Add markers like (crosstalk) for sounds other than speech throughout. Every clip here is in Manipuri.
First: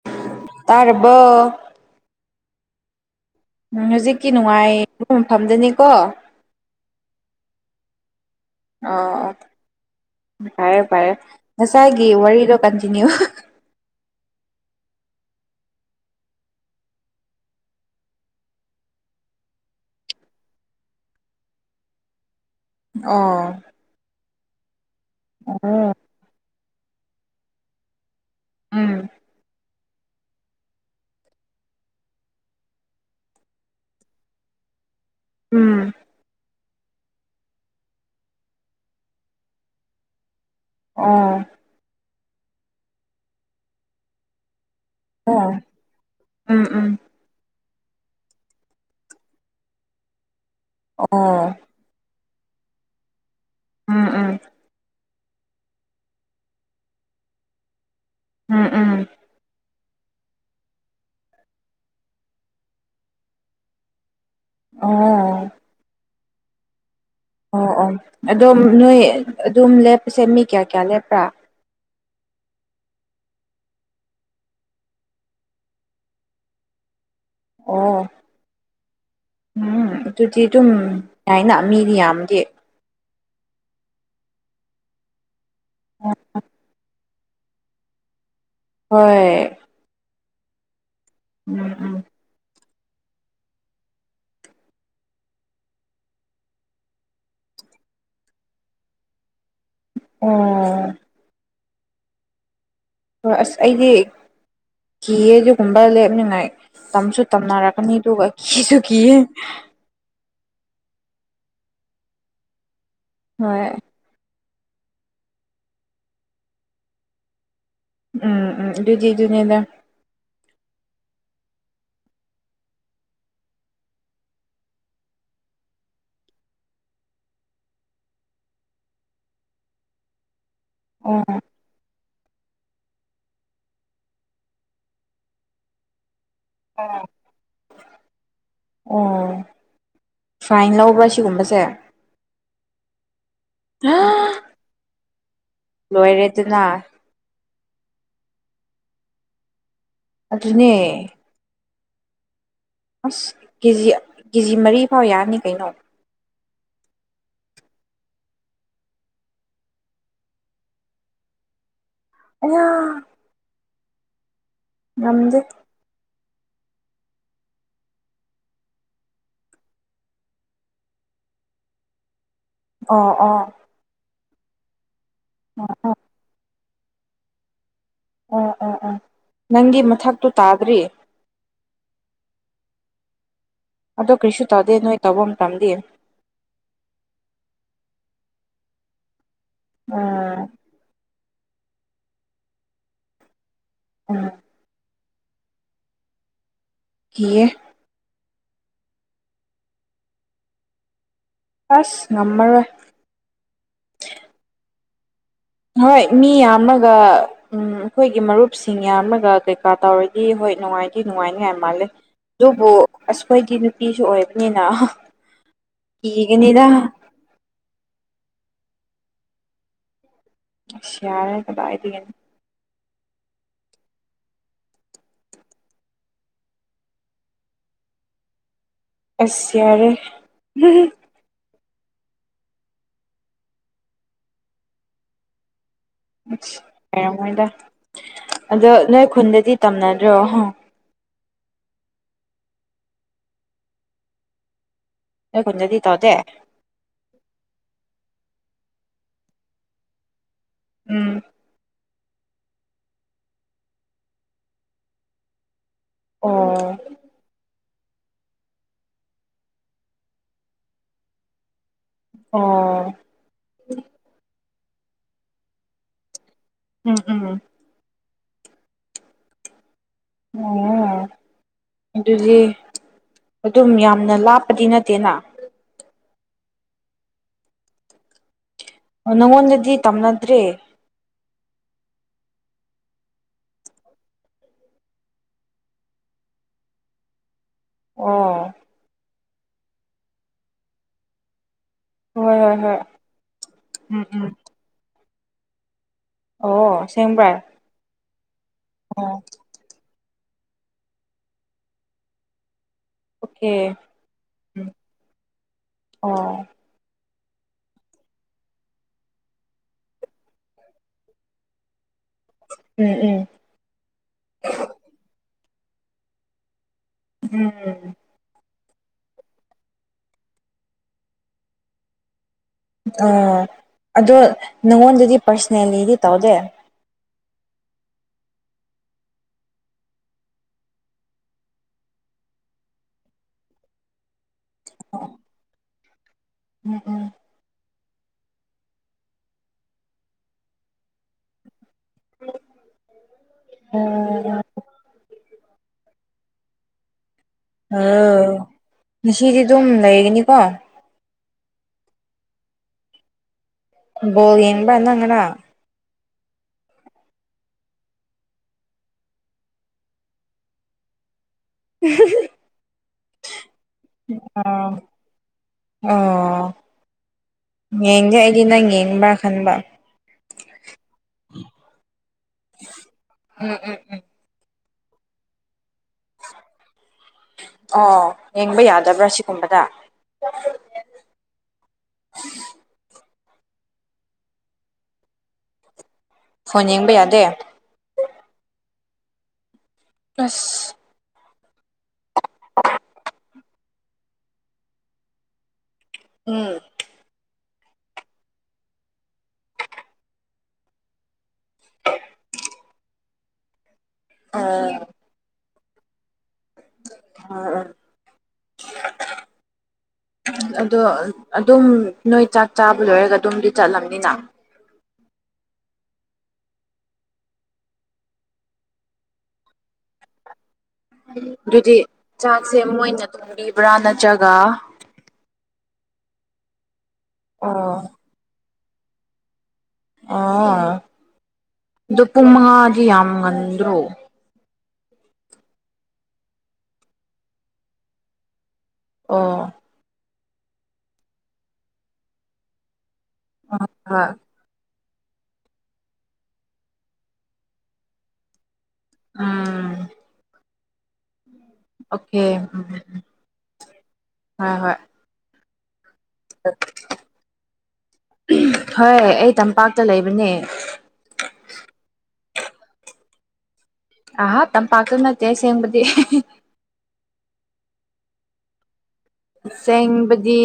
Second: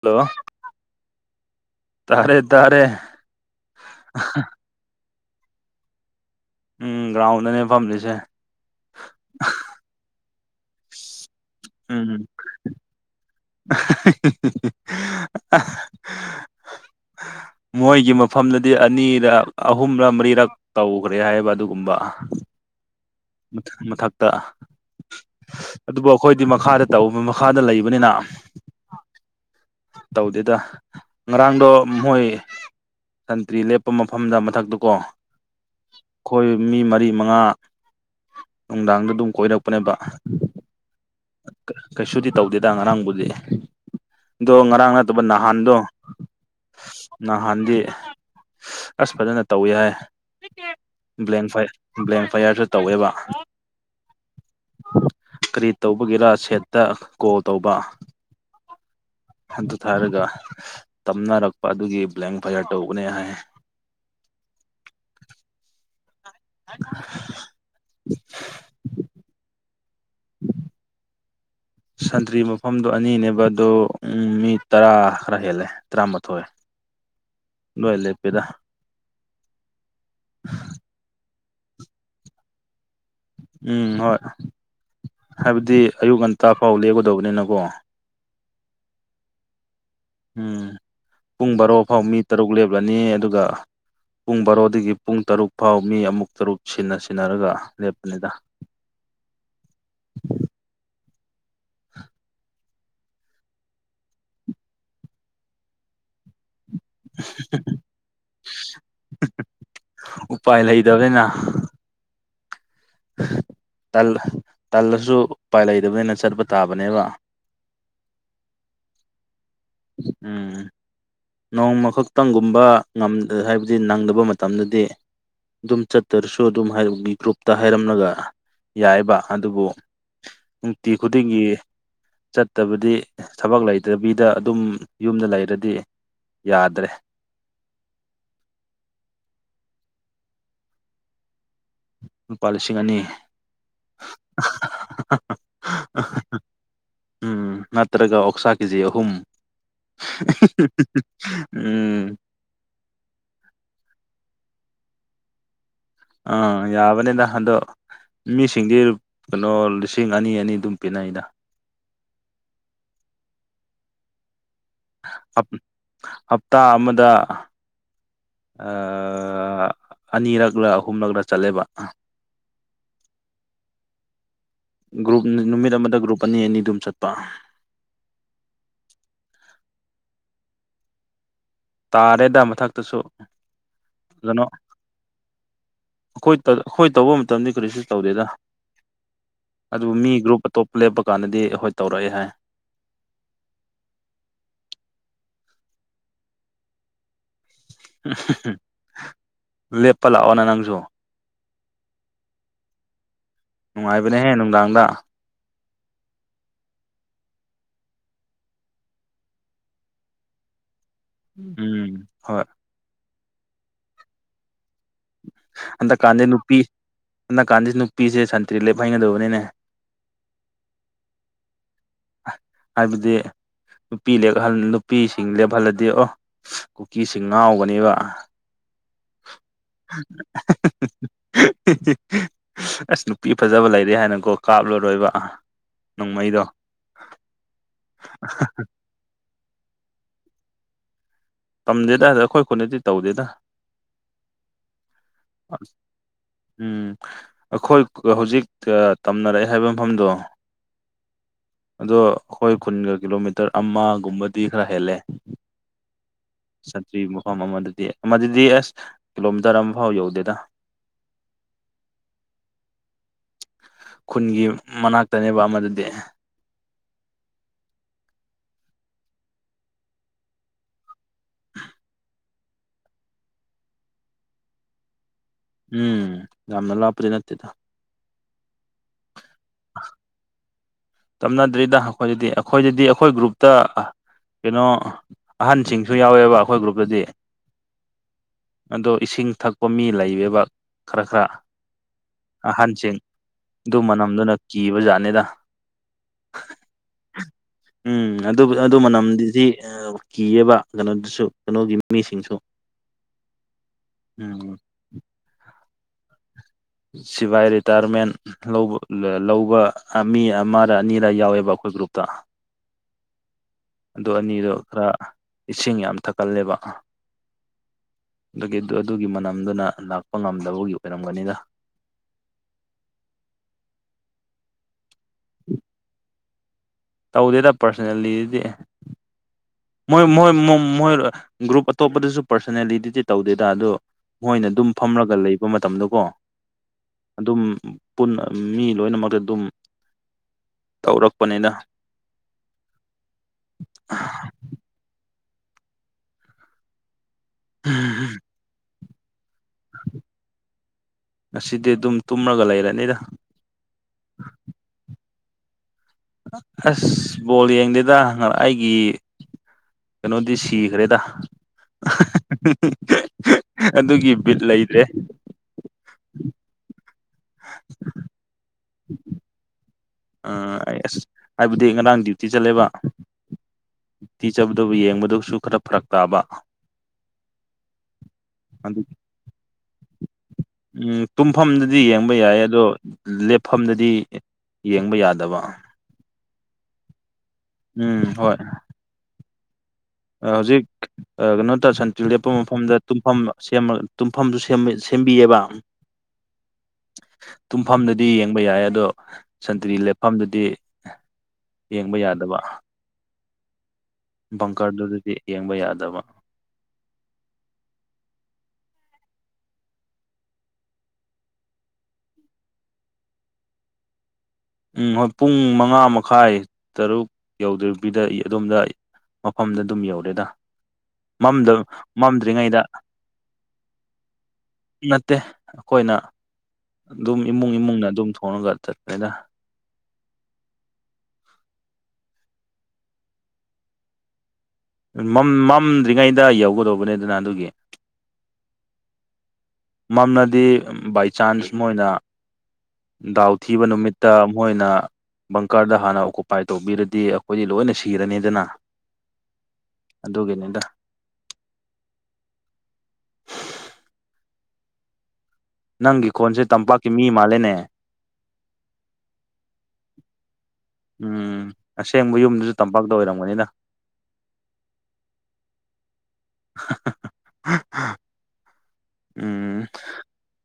ꯍꯜꯂꯣ ꯇꯔꯕꯣ ꯇꯥꯔꯦ ꯇꯥꯔꯦ ꯎꯝ ꯍꯧꯖꯤꯛꯀꯤ ꯅꯨꯡꯉꯥꯏꯕꯒꯨꯝ ꯐꯝꯖꯅꯤꯀꯣ ꯎꯝ ꯒ꯭ꯔꯥꯎꯟꯗꯅꯦ ꯐꯝꯂꯤꯁꯦ ꯑꯣ ꯑꯣ ꯐꯔꯦ ꯐꯔꯦ ꯉꯁꯥꯏꯒꯤ ꯎꯝ ꯋꯥꯔꯤꯗꯣ ꯀꯟꯇꯤꯅꯤ꯭ꯌꯨ (unintelligible) (unintelligible) ꯃꯣꯏꯒꯤ ꯃꯐꯝꯗꯗꯤ ꯑꯅꯤꯔ ꯑꯍꯨꯝꯔ ꯃꯔꯤꯔꯛ ꯇꯧꯒ꯭ꯔꯦ ꯍꯥꯏꯕ ꯑꯗꯨꯒꯨꯝꯕ ꯃꯊꯪ ꯃꯊꯛꯇ ꯑꯗꯣ ꯑꯗꯨꯕꯨ ꯑꯈꯣꯏꯗꯤ ꯃꯈꯥꯗ ꯇꯧꯕ ꯃꯈꯥꯗ ꯂꯩꯕꯅꯤꯅ ꯎꯝ ꯇꯧꯗꯦꯗ ꯉꯔꯥꯡꯗꯣ ꯃꯣꯏ ꯁꯟꯇ꯭ꯔꯤ ꯂꯦꯞꯄ ꯃꯐꯝꯗ ꯃꯊꯛꯇ ꯀꯣ ꯎꯝ ꯑꯩꯈꯣꯏ ꯃꯤ ꯃꯔꯤ ꯃꯉꯥ ꯅꯨꯡꯗꯥꯡꯗ ꯗꯨꯝ ꯀꯣꯏꯔꯛꯄꯅꯦꯕ ꯑꯣ ꯀꯩꯁꯨꯗꯤ ꯇꯧꯗꯦꯗ ꯉꯔꯥꯡꯕꯨꯗꯤ ꯑꯗꯣ ꯉꯔꯥꯡꯅ ꯑꯗꯨꯒ ꯑꯣ ꯅꯍꯥꯟꯗꯣ ꯎꯝ ꯎꯝ ꯅꯍꯥꯟꯗꯤ ꯑꯁ ꯐꯖꯅ ꯇꯧꯏ ꯍꯥꯏ ꯑꯣ ꯕ꯭ꯂꯦꯡ ꯐꯥꯏꯠ ꯕ꯭꯭ꯂꯦꯝ ꯐꯌꯥꯔꯁꯨ ꯇꯧꯋꯦꯕ ꯎꯝ ꯎꯝ ꯀꯔꯤ ꯇꯧꯕꯒꯦꯔꯥ ꯁꯦꯠꯇ ꯀꯣꯜ ꯇꯧꯕ ꯎꯝ ꯎꯝ ꯑꯗꯨ ꯊꯥꯔꯒ ꯇꯝꯅꯔꯛꯄ ꯑꯗꯨꯒꯤ ꯕ꯭ꯂꯦꯡ ꯐꯌꯥꯔ ꯇꯧꯕꯅꯦ ꯍꯥꯏ ꯑꯣ (unintelligible) ꯑꯣ ꯑꯣ ꯑꯗꯨꯝ ꯅꯣꯏ ꯑꯗꯨꯝ ꯂꯦꯞꯄꯁꯦ ꯃꯤ ꯀꯌꯥ ꯀꯌꯥ ꯂꯦꯞꯄ꯭ꯔꯥ ꯁꯟꯇ꯭ꯔꯤ ꯃꯐꯝꯗꯣ ꯑꯅꯤꯅꯦꯕ ꯑꯗꯣ ꯃꯤ ꯇꯔꯥ ꯈꯔ ꯍꯦꯜꯂꯦ ꯇꯔꯥꯃꯥꯊꯣꯏ ꯂꯣꯏ ꯑꯣ ꯂꯦꯞꯄꯦꯗ ꯎꯝ ꯑꯗꯨꯗꯤ ꯑꯗꯨꯝ ꯌꯥꯏꯅ ꯃꯤꯗꯤ ꯌꯥꯝꯗꯤ ꯎꯝ ꯍꯣꯏ ꯍꯥꯏꯕꯗꯤ ꯑꯌꯨꯛ ꯉꯟꯇꯥ ꯐꯥꯎ ꯂꯦꯞꯒꯗꯧꯕꯅꯤꯅꯀꯣ ꯍꯣꯏ ꯎꯝ ꯄꯨꯡ ꯎꯝ ꯕꯥꯔꯣ ꯎꯝ ꯐꯥꯎ ꯃꯤ ꯇꯔꯨꯛ ꯂꯦꯞꯂꯅꯤ ꯑꯗꯨꯒ ꯄꯨꯡ ꯕꯥꯔꯣꯗꯒꯤ ꯄꯨꯡ ꯇꯔꯨꯛ ꯐꯥꯎ ꯃꯤ ꯑꯃꯨꯛ ꯇꯔꯨꯛ ꯁꯤꯟꯅ ꯁꯤꯟꯅꯔꯒ ꯂꯦꯞꯄꯅꯤꯗ ꯑꯣ ꯍꯣꯏ ꯑꯁ ꯑꯩꯗꯤ ꯀꯤꯌꯦ ꯑꯗꯨꯒꯨꯝꯕ ꯂꯦꯞꯅꯤꯉꯥꯏ ꯇꯝꯁꯨ ꯇꯝꯅꯔꯛꯀꯥꯅꯤ ꯑꯗꯨꯒ ꯀꯤꯁꯨ ꯀꯤꯌꯦ ꯎꯄꯥꯏ ꯂꯩꯗꯕꯩꯅ ꯍꯣꯏ ꯇꯜ ꯇꯜꯂꯁꯨ ꯎꯄꯥꯏ ꯂꯩꯇꯕꯅꯤꯅ ꯆꯠꯄ ꯇꯥꯕꯅꯦꯕ ꯎꯝ ꯎꯝ ꯑꯗꯨꯗꯤ ꯑꯗꯨꯅꯤꯗ ꯎꯝ ꯅꯣꯡꯃꯈꯛꯇꯪꯒꯨꯝꯕ ꯉꯝ ꯍꯥꯏꯕꯗꯤ ꯅꯪꯗꯕ ꯃꯇꯝꯗꯗꯤ ꯑꯗꯨꯝ ꯆꯠꯇꯔꯁꯨ ꯑꯗꯨꯝ (unintelligible) ꯒ꯭ꯔꯨꯞꯇꯥ ꯍꯥꯏꯔꯝꯂꯒ ꯌꯥꯏꯕ ꯑꯗꯨꯕꯨ ꯅꯨꯡꯇꯤ ꯑꯣ ꯈꯨꯗꯤꯡꯒꯤ ꯆꯠꯇꯕꯗꯤ ꯊꯕꯛ ꯂꯩꯇꯕꯤꯗ ꯑꯗꯨꯝ ꯌꯨꯝꯗ ꯂꯩꯔꯗꯤ ꯌꯥꯗ꯭ꯔꯦ (inaudible) ꯑꯣ ꯐꯥꯏꯟ ꯂꯧꯕ꯭ꯔꯥ ꯁꯤꯒꯨꯝꯕꯁꯦ ꯂꯨꯄꯥ ꯂꯤꯁꯤꯡ ꯑꯅꯤ ꯂꯣꯏꯔꯦꯗꯅ ꯎꯝ ꯅꯠꯇ꯭ꯔꯥꯒ ꯑꯣꯛꯁꯥ ꯀꯦꯖꯤ ꯑꯍꯨꯝ ꯑꯗꯨꯅꯦ ꯎꯝ ꯑꯁ ꯀꯦꯖꯤ ꯀꯦꯖꯤ ꯃꯔꯤꯐꯥꯎ ꯌꯥꯔꯅꯤ ꯀꯩꯅꯣ ꯑꯥ ꯌꯥꯕꯅꯦꯗ ꯑꯗꯣ ꯃꯤꯁꯤꯡꯗꯤ ꯀꯥꯅꯣ ꯂꯤꯁꯤꯡ ꯑꯅꯤ ꯑꯅꯤ ꯑꯗꯨꯝ ꯄꯤꯅꯩꯗ ꯑꯌꯥ ꯉꯝꯗꯦ ꯍꯞ ꯍꯞꯇꯥ ꯑꯃꯗ ꯑꯥ ꯑꯅꯤꯔꯛꯂꯥ ꯑꯍꯨꯝꯔꯛꯂꯥ ꯆꯠꯂꯦꯕ ꯑꯣ ꯑꯣ ꯒ꯭ꯔꯨꯞ ꯅꯨꯃꯤꯠ ꯑꯣ ꯑꯃꯗ ꯒ꯭ꯔꯨꯞ ꯑꯅꯤ ꯑꯅꯤ ꯑꯗꯨꯝ ꯆꯠꯄ ꯑꯥ ꯑꯥ ꯑꯥ ꯅꯪꯒꯤ ꯃꯊꯛꯇꯨ ꯇꯥꯗ꯭ꯔꯤ ꯇꯥꯔꯦꯗ ꯃꯊꯛꯇꯁꯨ ꯑꯗꯣ ꯀꯔꯤꯁꯨ ꯇꯧꯗꯦ ꯅꯣꯏ ꯇꯧꯕ ꯃꯇꯝꯗꯤ ꯑꯈꯣꯏ ꯇꯥ ꯑꯈꯣꯏ ꯇꯧꯕ ꯃꯇꯝꯗꯤ ꯀꯔꯤꯁꯨ ꯇꯧꯗꯦꯗ ꯑꯗꯨ ꯃꯤ ꯒ꯭ꯔꯨꯞ ꯎꯝ ꯑꯇꯣꯞꯄ ꯂꯦꯞꯄ ꯀꯥꯟꯗꯗꯤ ꯍꯣꯏ ꯇꯧꯔꯛꯑꯦ ꯍꯥꯏ ꯎꯝ ꯀꯤꯌꯦ (unintelligible) ꯂꯦꯞꯄ ꯂꯥꯛꯑꯣꯅ ꯅꯪꯖꯨ ꯑꯦꯁ ꯉꯝꯃꯔꯣꯏ ꯅꯨꯡꯉꯥꯏꯕꯅꯦꯍꯦ ꯅꯨꯡꯗꯥꯡꯗ ꯍꯣꯏ ꯃꯤ ꯌꯥꯝꯃ꯭ꯔꯒ ꯎꯝ ꯑꯈꯣꯏꯒꯤ ꯃꯔꯨꯞꯁꯤꯡ ꯌꯥꯝꯔꯒ ꯀꯩꯀꯥ ꯇꯧꯔꯗꯤ ꯍꯣꯏ ꯅꯨꯡꯉꯥꯏ ꯀꯤꯅꯨꯡꯉꯥꯏꯅꯤꯍꯦ ꯃꯥꯜꯂꯦ ꯎꯝ ꯍꯣꯏ ꯗꯨꯕꯨ ꯑꯁ ꯈꯣꯏꯒꯤ ꯅꯨꯄꯤꯁꯨ ꯑꯣꯏꯕꯅꯤꯅ ꯍꯟꯗꯛꯀꯥꯟꯗꯤ ꯅꯨꯄꯤ ꯀꯤꯒꯅꯤꯗ ꯍꯟꯗꯛꯀꯥꯟꯗꯤ ꯅꯨꯄꯤꯖꯦ ꯁꯟꯇ꯭ꯔꯤ ꯂꯦꯞꯍꯟꯒꯗꯧꯕꯅꯤꯅꯦ꯫ ꯏꯁ ꯌꯥꯔꯦ ꯀꯗꯥꯏꯗꯒꯤꯅꯣ ꯍꯥꯏꯕꯗꯤ ꯅꯨꯄꯤ ꯂꯦꯛꯍꯜ ꯅꯨꯄꯤꯁꯤꯡ ꯂꯦꯞꯍꯜꯂꯗꯤ ꯑꯣ ꯀꯨꯀꯤꯁꯤꯡ ꯉꯥꯎꯒꯅꯦꯕ꯫ ꯑꯁ ꯌꯥꯔꯦ (unintelligible) (unintelligible) ꯑꯁ ꯅꯨꯄꯤ ꯐꯖꯕ ꯂꯩꯔꯦ ꯍꯥꯏꯅꯀꯣ ꯀꯥꯞꯂꯔꯣꯏꯕ꯫ ꯅꯣꯡꯃꯩꯗꯣ ꯂꯩꯔꯝꯃꯣꯏꯗ ꯑꯗꯣ ꯅꯣꯏ ꯈꯨꯟꯗꯗꯤ ꯇꯝꯅꯗ꯭ꯔꯣ꯫ ꯇꯝꯗꯦꯗ ꯗ ꯑꯈꯣꯏ ꯈꯨꯟꯗꯗꯤ ꯇꯧꯗꯦꯗ꯫ ꯅꯣꯏ ꯈꯨꯟꯗꯗꯤ ꯇꯧꯗꯦ꯫ ꯎꯝ ꯑꯈꯣꯏ ꯀ ꯍꯧꯖꯤꯛ ꯑꯥ ꯇꯝꯅꯔꯛꯑꯦ ꯍꯥꯏꯕ ꯃꯐꯝꯗꯣ ꯎꯝ ꯑꯗꯣ ꯑꯈꯣꯏ ꯈꯨꯟꯒ ꯀꯤꯂꯣꯃꯤꯇꯔ ꯑꯃꯒꯨꯝꯕꯗꯤ ꯈꯔ ꯍꯦꯜꯂꯦ꯫ ꯑꯣ ꯆꯠꯇ꯭ꯔꯤꯕ ꯃꯐꯝ ꯑꯃꯗꯗꯤ ꯑꯃꯗꯗꯤ ꯑꯦꯁ ꯀꯤꯂꯣꯃꯤꯇꯔ ꯑꯃꯐꯥꯎ ꯌꯧꯗꯦꯗ꯫ ꯑꯣ ꯈꯨꯟꯒꯤ ꯃꯅꯥꯛꯇꯅꯦꯕ ꯑꯃꯗꯨꯗꯤ ꯎꯝ ꯎꯝ (unintelligible) ꯑꯗꯨꯗꯤ ꯑꯗꯨꯝ ꯌꯥꯝꯅ ꯂꯥꯞꯄꯗꯤ ꯅꯠꯇꯦꯅ ꯎꯝ ꯌꯥꯝꯅ ꯂꯥꯞꯄꯗꯤ ꯅꯠꯇꯦꯗ ꯅꯪꯉꯣꯟꯗꯗꯤ ꯇꯝꯅꯗ꯭ꯔꯤ ꯇꯝꯅꯗ꯭ꯔꯤꯗ ꯑꯈꯣꯏꯗꯗꯤ ꯑꯈꯣꯏꯗꯗꯤ ꯑꯈꯣꯏ ꯒ꯭ꯔꯨꯞꯇ ꯑ ꯀꯩꯅꯣ ꯑꯍꯟꯁꯤꯡꯁꯨ ꯌꯥꯎꯋꯦꯕ ꯑꯈꯣꯏ ꯒ꯭ꯔꯨꯞꯇꯗꯤ ꯑꯣ ꯑꯗꯣ ꯏꯁꯤꯡ ꯊꯛꯄ ꯃꯤ ꯂꯩꯌꯦꯕ ꯈ꯭ꯔ-ꯈ꯭ꯔ ꯍꯣꯏ ꯍꯣꯏ ꯍꯣꯏ ꯑꯍꯟꯁꯤꯡ ꯗꯨ ꯎꯝ ꯎꯝ ꯃꯅꯝꯗꯨꯅ ꯀꯤꯕꯖꯥꯠꯅꯤꯗ꯫ ꯑꯣ ꯑꯁꯦꯡꯕ꯭ꯔꯥ ꯎꯝ ꯑꯗꯨꯕꯨ ꯑꯗꯨ ꯑꯣ ꯃꯅꯝꯗꯨꯗꯤ ꯑ ꯀꯤꯌꯦꯕ ꯀꯩꯅꯣꯗꯨꯁꯨ ꯀꯩꯅꯣꯒꯤ ꯃꯤꯁꯤꯡꯁꯨ꯫ ꯑꯣꯀꯦ ꯎꯝ ꯑꯣ ꯁꯤꯕꯥꯏ ꯔꯤꯇꯥꯏ꯭ꯔꯃꯦꯟ ꯂꯧꯕ ꯂꯦ ꯂꯧꯕ ꯑ ꯃꯤ ꯑꯃꯔ ꯑꯅꯤꯔ ꯌꯥꯎꯋꯦꯕ ꯑꯈꯣꯏ ꯒ꯭ꯔꯨꯞꯇ꯫ ꯎꯝ ꯎꯝ ꯑꯗꯨ ꯑꯅꯤꯗꯣ ꯈ꯭ꯔ ꯏꯁꯤꯡ ꯌꯥꯝ ꯊꯛꯀꯜꯂꯦꯕ꯫ (inaudible) ꯗꯨꯒꯤ ꯑꯗꯨ ꯑꯗꯨꯒꯤ ꯃꯅꯝꯗꯨꯅ ꯂꯥꯛꯄ ꯉꯝꯗꯕꯒꯤ ꯑꯣꯏꯔꯝꯒꯅꯤꯗ꯫ ꯑꯥ ꯑꯗꯣ ꯅꯪꯉꯣꯟꯗꯗꯤ ꯄꯔꯁꯅꯦꯜꯂꯤꯗꯤ ꯇꯧꯗꯦ꯫ ꯇꯧꯗꯦꯗ ꯄꯥꯔꯁꯅꯦꯜꯂꯤꯗꯤ ꯃꯣꯏ-ꯃꯣꯏ ꯃꯣ ꯃꯣꯏ ꯔ ꯑ ꯒ꯭ꯔꯨꯞ ꯑꯇꯣꯞꯄꯗꯁꯨ ꯄꯔꯁꯣꯅꯦꯂꯤꯗꯗꯤ ꯇꯧꯗꯦꯗ ꯑꯗꯣ ꯃꯣꯏꯅ ꯑꯗꯨꯝ ꯐꯝꯔꯒ ꯂꯩꯕ ꯃꯇꯝꯗ ꯀꯣ ꯎꯝ ꯎꯝ ꯑꯗꯨꯝ ꯄꯨꯟꯅ ꯃꯤ ꯂꯣꯏꯅꯃꯛꯇ ꯑꯗꯨꯝ ꯇꯧꯔꯛꯄꯅꯦꯅ (inaudible) ꯍꯥꯎ ꯉꯁꯤꯗꯤ ꯑꯗꯨꯝ ꯂꯩꯒꯅꯤꯀꯣ ꯉꯁꯤꯗꯤ ꯑꯗꯨꯝ ꯇꯨꯝꯃꯒ ꯂꯩꯔꯅꯤꯗ ꯕꯣꯜ ꯌꯦꯡꯕ꯭ꯔ ꯅꯪ ꯉꯔꯥꯡ ꯑꯁ ꯕꯣꯜ ꯌꯦꯡꯗꯦꯗ ꯑꯩꯒꯤ ꯀꯩꯅꯣꯗꯤ ꯁꯤꯈ꯭ꯔꯦꯗ ꯑꯗꯨꯒꯤ ꯕꯤꯠ ꯑꯥ ꯂꯩꯇ꯭ꯔꯦ ꯑꯥꯎ ꯌꯦꯡꯒꯦ ꯑꯩꯗꯤ ꯅꯪ ꯌꯦꯡꯕ꯭ꯔꯥ ꯈꯟꯕ ꯑꯥ‌ ꯑꯁ ꯍꯥꯏꯕꯗꯤ ꯉꯔꯥꯡ ꯗ꯭ꯌꯨꯇꯤ ꯆꯠꯂꯦꯕ ꯎꯝ ꯎꯝ ꯎꯝ ꯇ꯭ꯌꯨꯇꯤ ꯆꯠꯄꯗꯕꯨ ꯌꯦꯡꯕꯗꯁꯨ ꯈꯔ ꯐꯔꯛ ꯇꯥꯕ ꯑꯣ ꯌꯦꯡꯕ ꯑꯗꯨ ꯌꯥꯗꯕ꯭ꯔꯥ ꯁꯤꯒꯨꯝꯕꯗ ꯎꯝ ꯇꯨꯝꯐꯝꯗꯗꯤ ꯌꯦꯡꯕ ꯌꯥꯏꯌꯦ ꯑꯗꯣ ꯂꯦꯞꯐꯝꯗꯗꯤ ꯌꯦꯡꯕ ꯌꯥꯗꯕ ꯐꯣꯟ ꯌꯦꯡꯕ ꯌꯥꯗꯦ ꯎꯝ ꯍꯣꯏ ꯑꯥꯥ ꯍꯧꯖꯤꯛ ꯑꯁ ꯀꯩꯅꯣ ꯇꯧ ꯁꯟꯇ꯭ꯔꯤ ꯂꯦꯞꯄ ꯃꯐꯝꯗ ꯇꯨꯝꯐꯝ ꯁꯦꯝ ꯇꯨꯝꯐꯝꯁꯨ ꯁꯦꯝꯕꯤꯑꯑꯦꯕ ꯎꯝ ꯇꯨꯝꯐꯝꯗꯗꯤ ꯌꯦꯡꯕ ꯌꯥꯏ ꯑꯗꯣ ꯁꯟꯇ꯭ꯔꯤ ꯂꯦꯞꯐꯝꯗꯨꯗꯤ ꯌꯦꯡꯕ ꯌꯥꯗꯕ ꯑꯥ ꯕꯪꯀꯔꯗꯨꯗꯗꯤ ꯌꯦꯡꯕ ꯌꯥꯗꯕ ꯑꯣ ꯑꯣ ꯑꯗꯣ ꯑꯗꯨꯝ ꯅꯣꯏ ꯆꯥꯛ ꯆꯥꯕ ꯂꯣꯏꯔꯒ ꯑꯗꯨꯝꯗꯤ ꯆꯠꯂꯝꯅꯤꯅ ꯎꯝ ꯍꯣꯏ ꯄꯨꯡ ꯃꯉꯥ ꯃꯈꯥꯏ ꯇꯔꯨꯛ ꯌꯧꯗꯕꯤꯗ ꯑꯗꯣꯝꯗ ꯃꯐꯝꯗ ꯑꯗꯨꯝ ꯌꯧꯔꯦꯗ ꯑꯗꯨꯗꯤ ꯆꯥꯛꯁꯦ ꯃꯝꯗ꯭ꯔꯤꯉꯩꯗ ꯃꯣꯏꯅ ꯊꯣꯡꯕꯤꯕ꯭ꯔꯥ ꯅꯠꯇ꯭ꯔꯒ ꯅꯠꯇꯦ ꯑꯩꯈꯣꯏꯅ ꯑꯗꯨꯝ ꯏꯃꯨꯡ ꯑꯣ ꯏꯃꯨꯡꯅ ꯑꯗꯨꯝ ꯊꯣꯡꯉꯒ ꯆꯠꯂꯦꯗ ꯑꯣ ꯑꯗꯣ ꯄꯨꯡ ꯃꯉꯥꯗꯤ ꯌꯥꯝ ꯉꯟꯗ꯭ꯔꯣ ꯃꯝ ꯃꯝꯗ꯭ꯔꯤꯉꯩꯗ ꯌꯧꯒꯗꯧꯕꯅꯦ ꯑꯗꯨꯅ ꯑꯗꯨꯒꯤ ꯑꯣ ꯃꯝꯂꯗꯤ ꯕꯥꯏ ꯆꯥꯟꯁ ꯃꯣꯏꯅ ꯗꯥꯎ ꯊꯤꯕ ꯍꯣꯏ ꯅꯨꯃꯤꯠꯇ ꯃꯣꯏꯅ ꯕꯪꯀꯔꯗ ꯍꯥꯟꯅ ꯑꯣꯀꯨꯄꯥꯏ ꯇꯧꯕꯤꯔꯗꯤ ꯑꯩꯈꯣꯏꯗꯤ ꯂꯣꯏꯅ ꯁꯤꯔꯅꯤꯗꯅ ꯎꯝ ꯑꯗꯨꯒꯤꯅꯦꯗ ꯑꯣꯀꯦ ꯍꯣꯏ ꯍꯣꯏ ꯅꯪꯒꯤ ꯈꯣꯟꯁꯦ ꯇꯝꯄꯥꯛꯀꯤ ꯃꯤ ꯃꯥꯜꯂꯦꯅꯦ ꯍꯣꯏ ꯑꯩ ꯇꯝꯄꯥꯛꯇ ꯂꯩꯕꯅꯦ ꯎꯝ ꯑꯁꯦꯡꯕ ꯌꯨꯝꯗꯨꯁꯨ ꯇꯝꯄꯥꯛꯇ ꯑꯣꯏꯔꯝꯒꯅꯤꯗ ꯑꯍꯥ ꯇꯝꯄꯥꯛꯇ ꯅꯠꯇꯦ ꯑꯁꯦꯡꯕꯗꯤ (inaudible) ꯎꯝ ꯑꯁꯦꯡꯕꯗꯤ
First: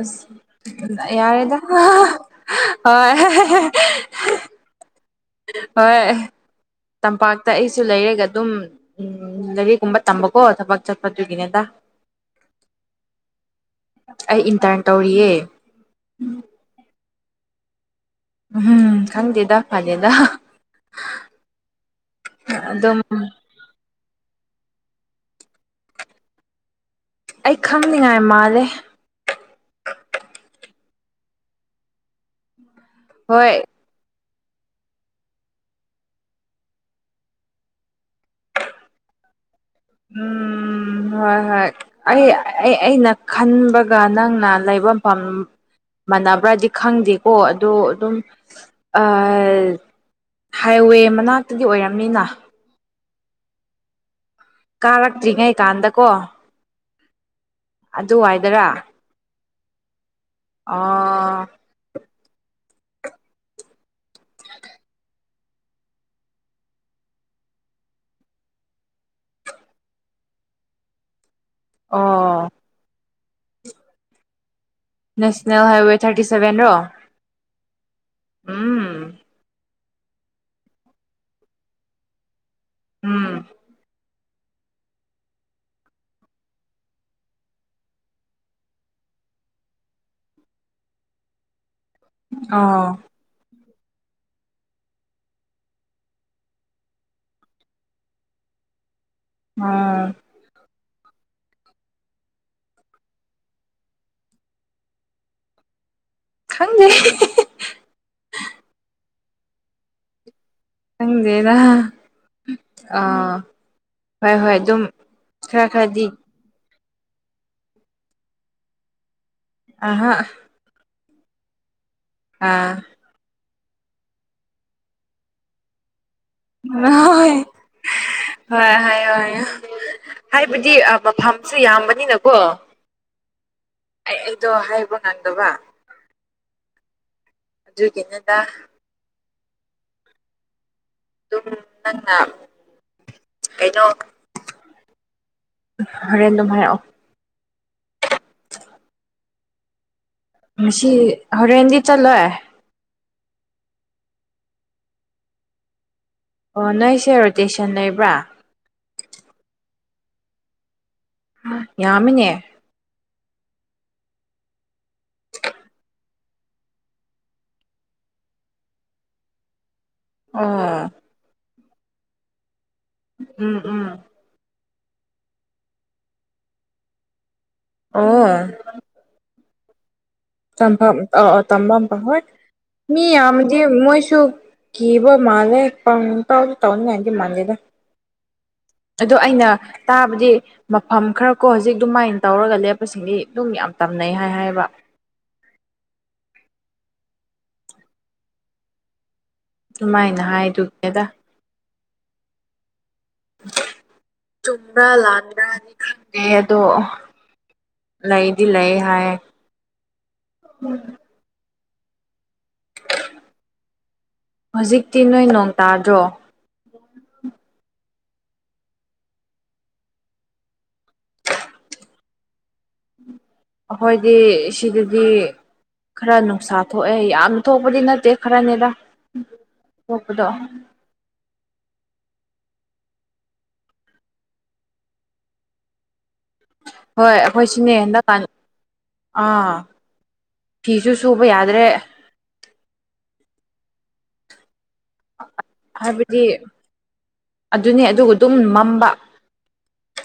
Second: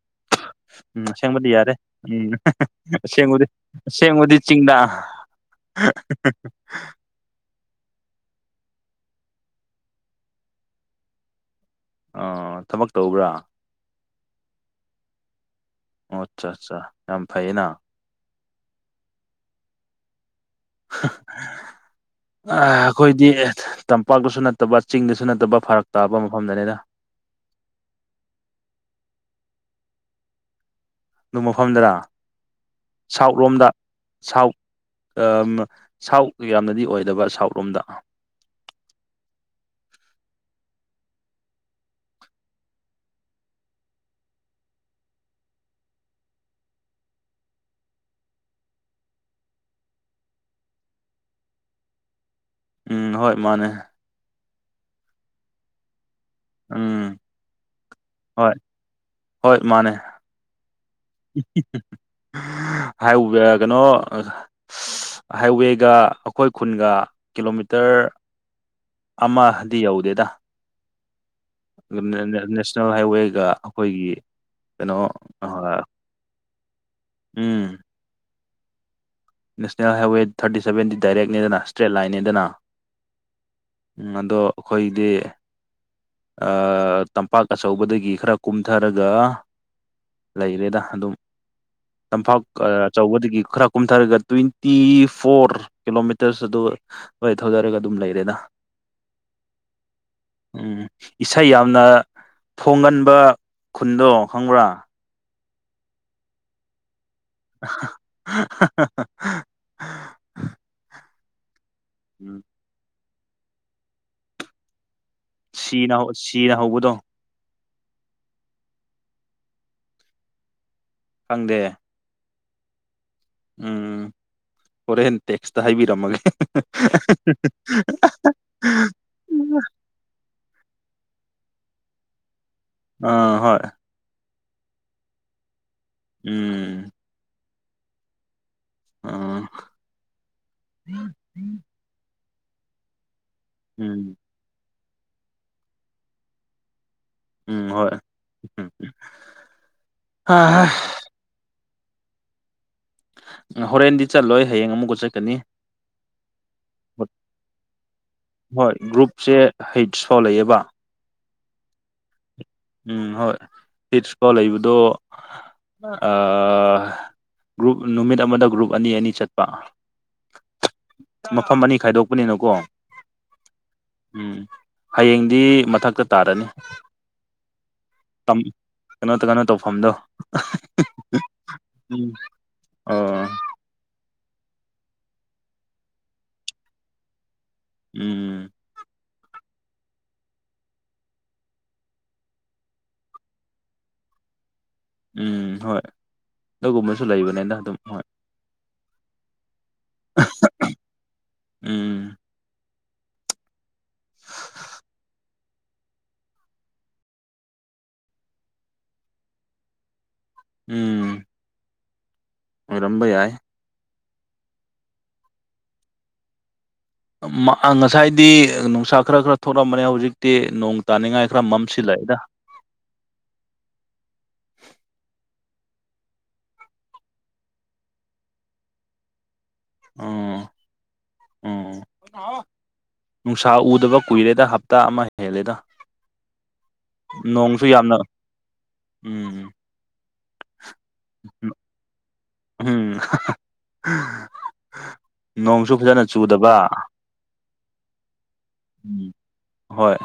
ꯑꯁ ꯎꯝ ꯑꯁꯦꯡꯕꯗꯤ ꯌꯥꯔꯦꯗ ꯌꯥꯔꯦ ꯎꯝ ꯍꯣꯏ ꯑꯁꯦꯡꯕꯗꯤ ꯑꯁꯦꯡꯕꯗꯤ ꯆꯤꯡꯗ ꯍꯣꯏ ꯇꯝꯄꯥꯛꯇ ꯑꯩꯁꯨ ꯂꯩꯔꯒ ꯑꯗꯨꯝ ꯎꯝ ꯂꯥꯏꯔꯤꯛꯒꯨꯝꯕ ꯇꯝꯕꯀꯣ ꯊꯕꯛ ꯆꯠꯄꯗꯨꯒꯤꯅꯤꯗ ꯑꯣ ꯊꯕꯛ ꯇꯧꯕ꯭ꯔꯥ ꯑꯩ ꯏꯟꯇꯔꯟ ꯇꯧꯔꯤꯌꯦ ꯑꯣ ꯑꯠꯆꯥ ꯑꯠꯆꯥ ꯌꯥꯝ ꯐꯩꯌꯦꯅ ꯎꯝ ꯈꯪꯗꯦꯗ ꯐꯥꯅꯦꯗ ꯑꯥ ꯑꯗꯨꯝ ꯑꯩꯈꯣꯏꯗꯤ ꯇꯝꯄꯥꯛꯇꯁꯨ ꯅꯠꯇꯕ ꯆꯤꯡꯗꯁꯨ ꯅꯠꯇꯕ ꯐꯔꯛ ꯇꯥꯕ ꯃꯐꯝꯗꯅꯤꯗ ꯑꯩ ꯈꯪꯅꯤꯡꯉꯥꯏ ꯃꯥꯜꯂꯦ ꯑꯗꯨ ꯃꯐꯝꯗꯔ ꯁꯥꯎꯠ ꯍꯣꯏ ꯂꯣꯝꯗ ꯁꯥꯎꯠ ꯑꯥ ꯁꯥꯎꯠ ꯌꯥꯝꯅꯗꯤ ꯑꯣꯏꯗꯕ ꯁꯥꯎꯠ ꯔꯣꯝꯗ ꯎꯝ ꯎꯝ ꯍꯣꯏ ꯍꯣꯏ ꯑꯩ ꯑꯩꯅ ꯈꯟꯕꯒ ꯅꯪꯅ ꯂꯩ ꯃꯐꯝ ꯃꯥꯟꯅꯕ꯭ꯔꯗꯤ ꯈꯪꯗꯦꯀꯣ ꯑꯗꯣ ꯑꯗꯨꯝ ꯑꯥ ꯍꯥꯏꯋꯦ ꯃꯅꯥꯛꯇꯗꯤ ꯑꯣꯏꯔꯝꯅꯤꯅ ꯎꯝ ꯍꯣꯏ ꯃꯥꯅꯦ ꯀꯥꯔꯛꯇ꯭ꯔꯤꯉꯩ ꯀꯥꯟꯗꯀꯣ ꯎꯝ ꯍꯣꯏ ꯑꯗꯨꯋꯥꯏꯗꯔꯥ ꯍꯣꯏ ꯃꯥꯅꯦ ꯑꯣ ꯍꯥꯏꯋꯦ ꯀꯩꯅꯣ ꯍꯥꯏꯋꯦꯒ ꯑꯩꯈꯣꯏ ꯈꯨꯟꯒ ꯀꯤꯂꯣꯃꯤꯇꯔ ꯑꯃꯗꯤ ꯌꯧꯗꯦꯗ ꯑꯣ ꯅꯦꯁꯅꯦꯜ ꯍꯥꯏꯋꯦꯒ ꯑꯩꯈꯣꯏꯒꯤ ꯀꯩꯅꯣ ꯅꯦꯁꯅꯦꯜ ꯍꯥꯏꯋꯦ ꯊꯥꯔꯇꯤ ꯁꯕꯦꯟꯔꯣ ꯎꯝ ꯎꯝ ꯅꯦꯁꯅꯦꯜ ꯍꯥꯏꯋꯦ ꯊꯥꯔꯇꯤ ꯁꯕꯦꯟꯗꯤ ꯗꯥꯏꯔꯦꯛꯅꯦꯗꯅ ꯏꯁꯇ꯭ꯔꯦꯠ ꯂꯥꯏꯟꯅꯤꯗꯅ ꯎꯝ ꯎꯝ ꯑꯗꯣ ꯑꯩꯈꯣꯏꯗꯤ ꯑꯥ ꯇꯝꯄꯥꯛ ꯑꯆꯧꯕꯗꯒꯤ ꯈꯔ ꯀꯨꯝꯊꯔꯒ ꯂꯩꯔꯦꯗ ꯑꯗꯨꯝ ꯇꯝꯄꯥꯛ ꯑꯣ ꯑꯆꯧꯕꯗꯒꯤ ꯈꯔ ꯀꯨꯝꯊꯔꯒ ꯇ꯭ꯋꯦꯟꯇꯤ ꯐꯣꯔ ꯀꯤꯂꯣꯃꯤꯇꯔꯁ ꯑꯗꯨ ꯑꯗꯨꯃꯥꯏ ꯊꯧꯗꯔꯒ ꯑꯗꯨꯝ ꯂꯩꯔꯦꯗ ꯑꯣ ꯎꯝ ꯏꯁꯩ ꯌꯥꯝꯅ ꯐꯣꯡꯒꯟꯕ ꯈꯨꯟꯗꯣ ꯈꯪꯕ꯭ꯔꯥ ꯈꯪꯗꯦ (inaudible) (unintelligible) ꯈꯪꯗꯦꯗ ꯎꯝ ꯑꯥ ꯍꯣꯏ ꯍꯣꯏ ꯑꯗꯨꯝ ꯈꯔ ꯁꯤꯅ ꯈꯔꯗꯤ ꯁꯤꯅ ꯍꯧꯕꯗꯣ ꯑꯍꯥ ꯈꯪꯗꯦ ꯑꯥ ꯎꯝ ꯍꯣꯔꯦꯟ ꯇꯦꯛꯁꯇ ꯍꯥꯏꯕꯤꯔꯝꯃꯒꯦ (unintelligible) ꯍꯣꯏ ꯍꯣꯏ ꯍꯥꯏꯕꯗꯤ ꯃꯐꯝꯁꯨ ꯌꯥꯝꯕꯅꯤꯅꯀꯣ ꯑꯥ ꯍꯣꯏ ꯑꯩ ꯑꯩꯗꯣ ꯍꯥꯏꯕ ꯉꯪꯗꯕ ꯎꯝ ꯑꯗꯨꯒꯤꯅꯤꯗ ꯑꯝ ꯑꯗꯨꯝ ꯅꯪꯅ ꯀꯩꯅꯣ ꯎꯝ ꯍꯣꯔꯦꯟ ꯑꯗꯨꯝ ꯍꯥꯏꯔꯛꯑꯣ ꯎꯝ ꯍꯣꯏ ꯍꯥ ꯉꯁꯤ ꯍꯣꯔꯦꯟꯗꯤ ꯆꯠꯂꯣꯏ ꯍꯣꯔꯦꯟꯗꯤ ꯆꯠꯂꯣꯏ ꯍꯌꯦꯡ ꯑꯃꯨꯛꯀ ꯆꯠꯀꯅꯤ ꯑꯣ ꯅꯣꯏꯁꯦ ꯔꯣꯇꯦꯁꯟ ꯂꯩꯕ꯭ꯔꯥ ꯍꯣꯏ ꯒ꯭ꯔꯨꯞꯁꯦ ꯍꯩꯠꯁ ꯐꯥꯎ ꯂꯩꯌꯦꯕ ꯑꯥ ꯌꯥꯝꯃꯤꯅꯦ ꯎꯝ ꯍꯣꯏ (unintelligible) ꯂꯩꯕꯗꯣ ꯑꯥ ꯒ꯭ꯔꯨꯞ ꯅꯨꯃꯤꯠ ꯑꯃꯗ ꯒ꯭ꯔꯨꯞ ꯑꯅꯤ ꯑꯅꯤ ꯆꯠ ꯑꯣ ꯃꯐꯝ ꯑꯅꯤ ꯈꯥꯏꯗꯣꯛꯄꯅꯤꯅꯀꯣ ꯎꯝ ꯎꯝ ꯎꯝ ꯍꯌꯦꯡꯗꯤ ꯃꯊꯛꯇ ꯇꯥꯔꯅꯤ ꯑꯣ ꯇꯥꯝ ꯀꯩꯅꯣ ꯀꯩꯅꯣ ꯇꯧꯐꯝꯗꯣ ꯇꯝꯐꯝ ꯑꯥ ꯑꯥ ꯇꯝꯕ ꯃꯐꯥꯝ ꯎꯝ ꯍꯣꯢ ꯃꯤ ꯑꯣ ꯌꯥꯝ ꯑꯗꯨꯗꯤ ꯃꯣꯏꯁꯨ ꯀꯤꯕ ꯃꯥꯂꯦ ꯄꯥꯎ ꯇꯥꯎꯗ ꯇꯥꯎꯅꯤꯡꯉꯥꯢꯗꯤ ꯃꯥꯟꯗꯦꯗ ꯎꯝ ꯑꯗꯣ ꯑꯩꯅ ꯇꯥꯕꯗꯤ ꯃꯐꯝ ꯈꯔ ꯀꯣ ꯍꯧꯖꯤꯛ ꯑꯗꯨꯃꯥꯏꯅ ꯇꯧꯔꯒ ꯂꯦꯞꯄꯁꯤꯡꯗꯤ ꯑꯗꯨꯝ ꯌꯥꯝ ꯇꯝꯅꯩ ꯍꯥꯏ ꯍꯥꯏꯕ ꯎꯝ ꯍꯣꯏ ꯑꯗꯨꯒꯨꯝꯕꯁꯨ ꯂꯩꯕꯅꯤꯅ ꯑꯗꯨꯝ ꯍꯣꯏ ꯑꯗꯨꯃꯥꯏꯅ ꯍꯥꯏꯗꯨꯅꯤꯗ ꯎꯝ ꯆꯨꯝꯕ꯭ꯔꯥ ꯂꯥꯟꯕ꯭ꯔꯥ ꯈꯪꯗꯦ ꯑꯗꯣ ꯂꯩꯗꯤ ꯂꯩ ꯍꯥꯏ ꯑꯣꯢꯔꯝꯕ ꯌꯥꯏ ꯍꯧꯖꯤꯛꯇꯤ ꯅꯣꯏ ꯅꯣꯡ ꯇꯥꯗ꯭ꯔꯣ ꯉꯁꯥꯏꯗꯤ ꯅꯨꯡꯁꯥ ꯈꯔ ꯈꯔ ꯊꯣꯛꯂꯛꯕꯅꯦ ꯍꯧꯖꯤꯛꯇꯤ ꯅꯣꯡ ꯇꯥꯅꯤꯡꯉꯥꯏ ꯈꯔ ꯃꯝꯁꯤꯜꯂꯛꯑꯦꯗ ꯑꯩꯈꯣꯏꯗꯤ ꯁꯤꯗꯗꯤ ꯈꯔ ꯅꯨꯡꯁꯥ ꯊꯣꯛꯑꯦ ꯌꯥꯝꯅ ꯊꯣꯛꯄꯗꯤ ꯅꯠꯇꯦ ꯈꯔꯅꯦꯗ ꯊꯣꯛꯄꯗꯣ ꯎꯝ ꯎꯝ ꯅꯨꯡꯁꯥ ꯎꯗꯕ ꯀꯨꯏꯔꯦꯗ ꯍꯞꯇꯥ ꯑꯃ ꯍꯦꯜꯂꯦꯗ ꯍꯣꯏ ꯅꯣꯡꯁꯨ ꯑꯩꯈꯣꯏꯁꯨꯅꯦ ꯌꯥꯝꯅ ꯍꯟꯗꯛ ꯀꯥꯟ ꯑꯥ ꯎꯝ ꯐꯤꯁꯨ ꯁꯨꯕ ꯌꯥꯗ꯭ꯔꯦ ꯎꯝ ꯅꯣꯡꯁꯨ ꯐꯖꯅ ꯍꯥꯏꯕꯗꯤ ꯆꯨꯗꯕ ꯑꯗꯨꯅꯦ ꯑꯗꯨꯒ ꯑꯗꯨꯝ ꯃꯝꯕ ꯎꯝ ꯍꯣꯏ